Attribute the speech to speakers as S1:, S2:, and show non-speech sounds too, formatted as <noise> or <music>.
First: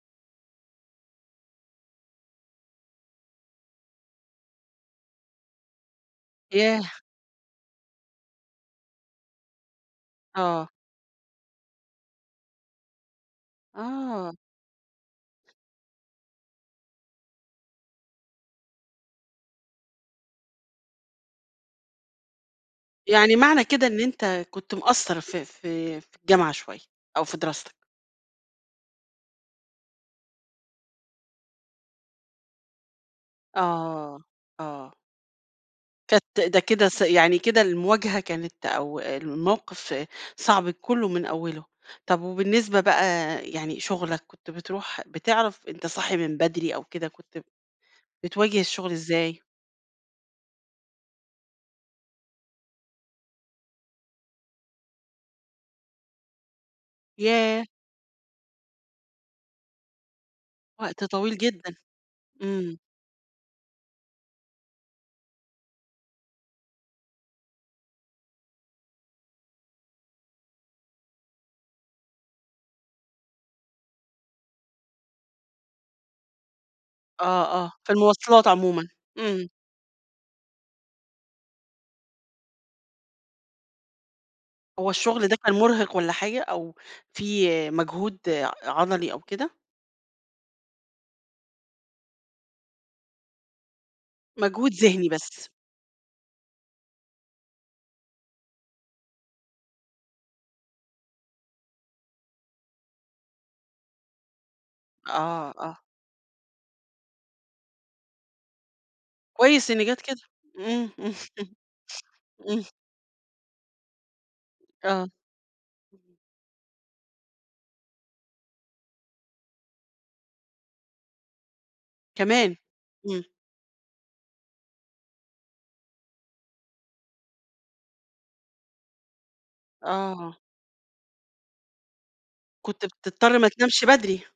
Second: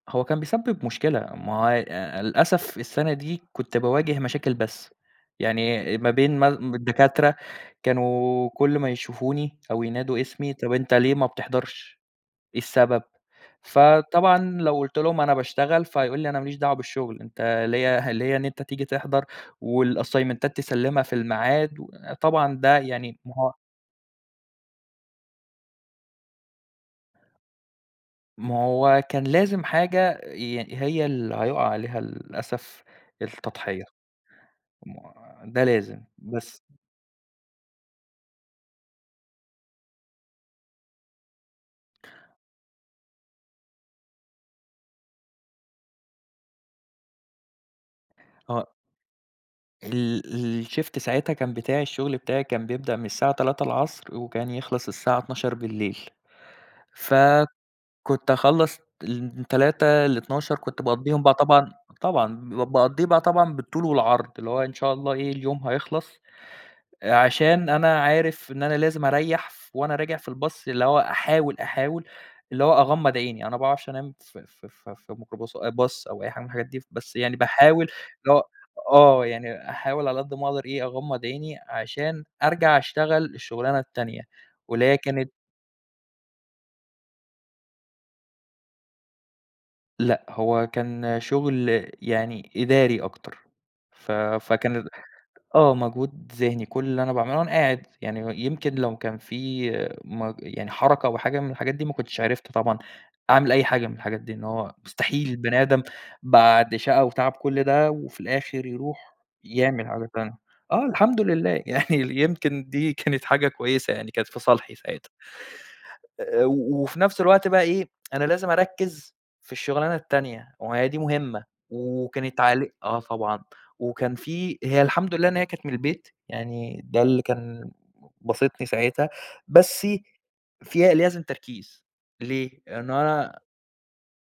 S1: هو كان بيسبب مشكلة، ما هو ي للأسف السنة دي كُنت باواجه مشاكل بس، يعني ما بين مال
S2: ياه!
S1: الدكاترة كانوا كل ما يشوفوني أو ينادوا اسمي،
S2: آه.
S1: طب أنت ليه ما بتحضرش، إيه السبب؟
S2: آه.
S1: فطبعًا لو قُلت لهم أنا باشتغل، فيقول لي أنا ما ليش دعوة بالشغل أنت ليَّ ليَّ إن أنت تيجي تحضر والأسيمنتات تسلِّمها في الميعاد طبعًا ده يعني ما
S2: يعني
S1: هو
S2: معنى كده إن أنت كُنت مقَصّر في في في الجامعة شويّة أو في دراستك؟
S1: ما هو كان لازم حاجة يعني هي اللي هيُقع عليها للأسف التضحية.
S2: آه، آه.
S1: ما ده لازم،
S2: كانت ده
S1: بس
S2: كده ص يعني كده المواجهة كانت أو الموقف صعب كله من أوّله، طب وبالنسبة بقى يعني شُغلك كنت بتروح بتعرف أنت صاحي من بدري أو كده كنت ب بتواجه
S1: آه
S2: الشُّغل إزاي؟
S1: ال ال الشيفت ساعتها كان بتاع الشغل بتاعي كان بيبدأ من الساعة 15:00 وكان يخلص الساعة 00:00 ف
S2: ياه!
S1: كُنت أخَلّص من 15:00 ل00:00 كنت
S2: وقت
S1: باقَضّيهم بقى
S2: طويل
S1: طبعًا
S2: جدًا،
S1: طبعًا
S2: إمم.
S1: باقَضّيه بقى طبعًا بالطول والعرض اللي هو إن شاء الله إيه اليوم هيخلص، عشان أنا عارف إن أنا لازم أرَيّح ف وأنا أراجع في الباص اللي هو أحاول أحاول اللي هو أغمّض عيني، أنا ما باعرفش أنام في في في ميكروباص باص أو أي حاجة من الحاجات دي، بس يعني
S2: آه، آه،
S1: باحاول
S2: في
S1: اللي هو
S2: المواصلات عمومًا.
S1: آه
S2: إمم.
S1: يعني أحاول على قد ما أقدر إيه أغمّض عيني عشان أرجع أشتغل الشغلانة التانية، واللي
S2: هو
S1: هي
S2: الشُّغل
S1: كانت
S2: ده كان مُرهق والّا حاجة؟ أو فيه مجهود عضلي أو كده؟
S1: لأ، هو كان شغل يعني إداري أكتر، ف
S2: مجهود
S1: فكان ال
S2: ذهني بس.
S1: آه مجهود ذهني، كل اللي أنا باعمله وأنا قاعد يعني و يمكن لو كان في مج يعني حركة أو حاجة من الحاجات دي ما كنتش عرفت طبعًا أعمل أي حاجة من الحاجات دي، إن هو مستحيل
S2: آه،
S1: البني
S2: آه.
S1: آدم بعد شقى وتعب كل ده وفي الآخر يروح
S2: كويس إن
S1: يعمل
S2: جات
S1: حاجة
S2: كده.
S1: تانية، آه
S2: إمم، إمم.
S1: الحمد لله يعني ال
S2: إمم.
S1: يمكن دي كانت حاجة كويسة يعني كانت في صالحي
S2: آه.
S1: ساعتها. آآ، وفي نفس الوقت بقى إيه <tsk> أنا لازم أرَكّز في الشغلانة التانية، وما هي دي مُهمة وكانت
S2: كمان؟
S1: عليه آه،
S2: إمم.
S1: طبعًا، وكان في هي الحمد لله أنا هي كانت من البيت يعني ده اللي كان باسطني ساعتها بسّ
S2: آه.
S1: فيها لازم تركيز ليه؟
S2: كنت
S1: لأنه
S2: بتضطر
S1: أنا
S2: ما تنامش بدري.